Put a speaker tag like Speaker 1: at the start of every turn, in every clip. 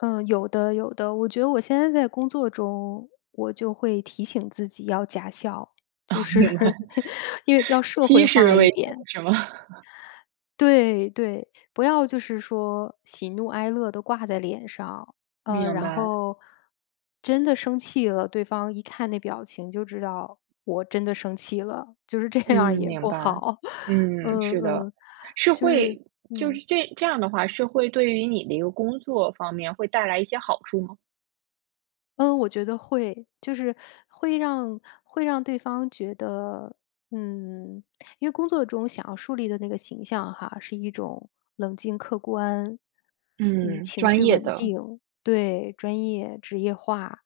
Speaker 1: 呃，有的有的。我觉得我现在在工作中，我就会提醒自己要假笑，
Speaker 2: 哦，
Speaker 1: 就
Speaker 2: 明白。
Speaker 1: 是，因为要社会化
Speaker 2: [unintelligible]
Speaker 1: 一点。
Speaker 2: 是吗？
Speaker 1: 对对。不要就是说，喜怒哀乐都挂在脸上。呃，
Speaker 2: 明
Speaker 1: 然
Speaker 2: 白。
Speaker 1: 后，真的生气了对方一看那表情就知道我真的生气了，就是这
Speaker 2: 嗯，
Speaker 1: 样儿也
Speaker 2: 明
Speaker 1: 不
Speaker 2: 白。
Speaker 1: 好。
Speaker 2: 嗯，
Speaker 1: 嗯
Speaker 2: 是的，
Speaker 1: 嗯，
Speaker 2: 是
Speaker 1: 就是
Speaker 2: 会就是
Speaker 1: 嗯。
Speaker 2: 这这样的话是会对于你的一个工作方面会带来一些好处吗？
Speaker 1: 嗯，我觉得会。就是 会让会让对方觉得，嗯，因为工作中想要树立的那个形象哈，是一种冷静、客观，嗯，
Speaker 2: 嗯，
Speaker 1: 情
Speaker 2: 专
Speaker 1: 绪
Speaker 2: 业
Speaker 1: 稳
Speaker 2: 的。
Speaker 1: 定对，专业职业化。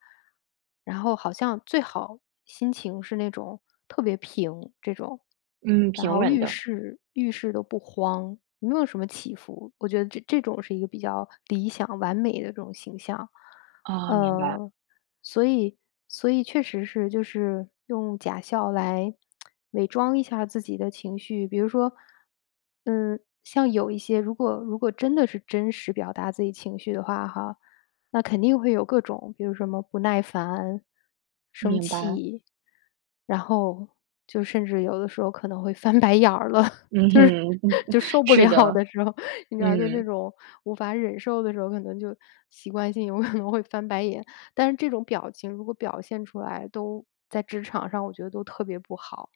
Speaker 1: 然后好像最好心情是那种特别平这种，
Speaker 2: 嗯，
Speaker 1: 然
Speaker 2: 平
Speaker 1: 后
Speaker 2: 稳
Speaker 1: 遇
Speaker 2: 的。
Speaker 1: 事遇事都不慌，没有什么起伏，我觉得这这种是一个比较理想、完美的这种形象。
Speaker 2: 哦，明白。
Speaker 1: 嗯，所以所以确实是就是用假笑来 伪装一下自己的情绪。比如说，嗯，像有一些如果如果真的是真实表达自己情绪的话哈，那肯定会有各种，比如说什么不耐烦、生
Speaker 2: 明白。
Speaker 1: 气，然后就甚至有的时候可能会翻白眼儿了，
Speaker 2: 嗯
Speaker 1: 就是，
Speaker 2: 哼，
Speaker 1: 就 受不
Speaker 2: 是
Speaker 1: 了
Speaker 2: 的。
Speaker 1: 的时候，你知道就那
Speaker 2: 嗯。
Speaker 1: 种无法忍受的时候，可能就习惯性有可能会翻白眼，但是这种表情如果表现出来都在职场上我觉得都特别不好。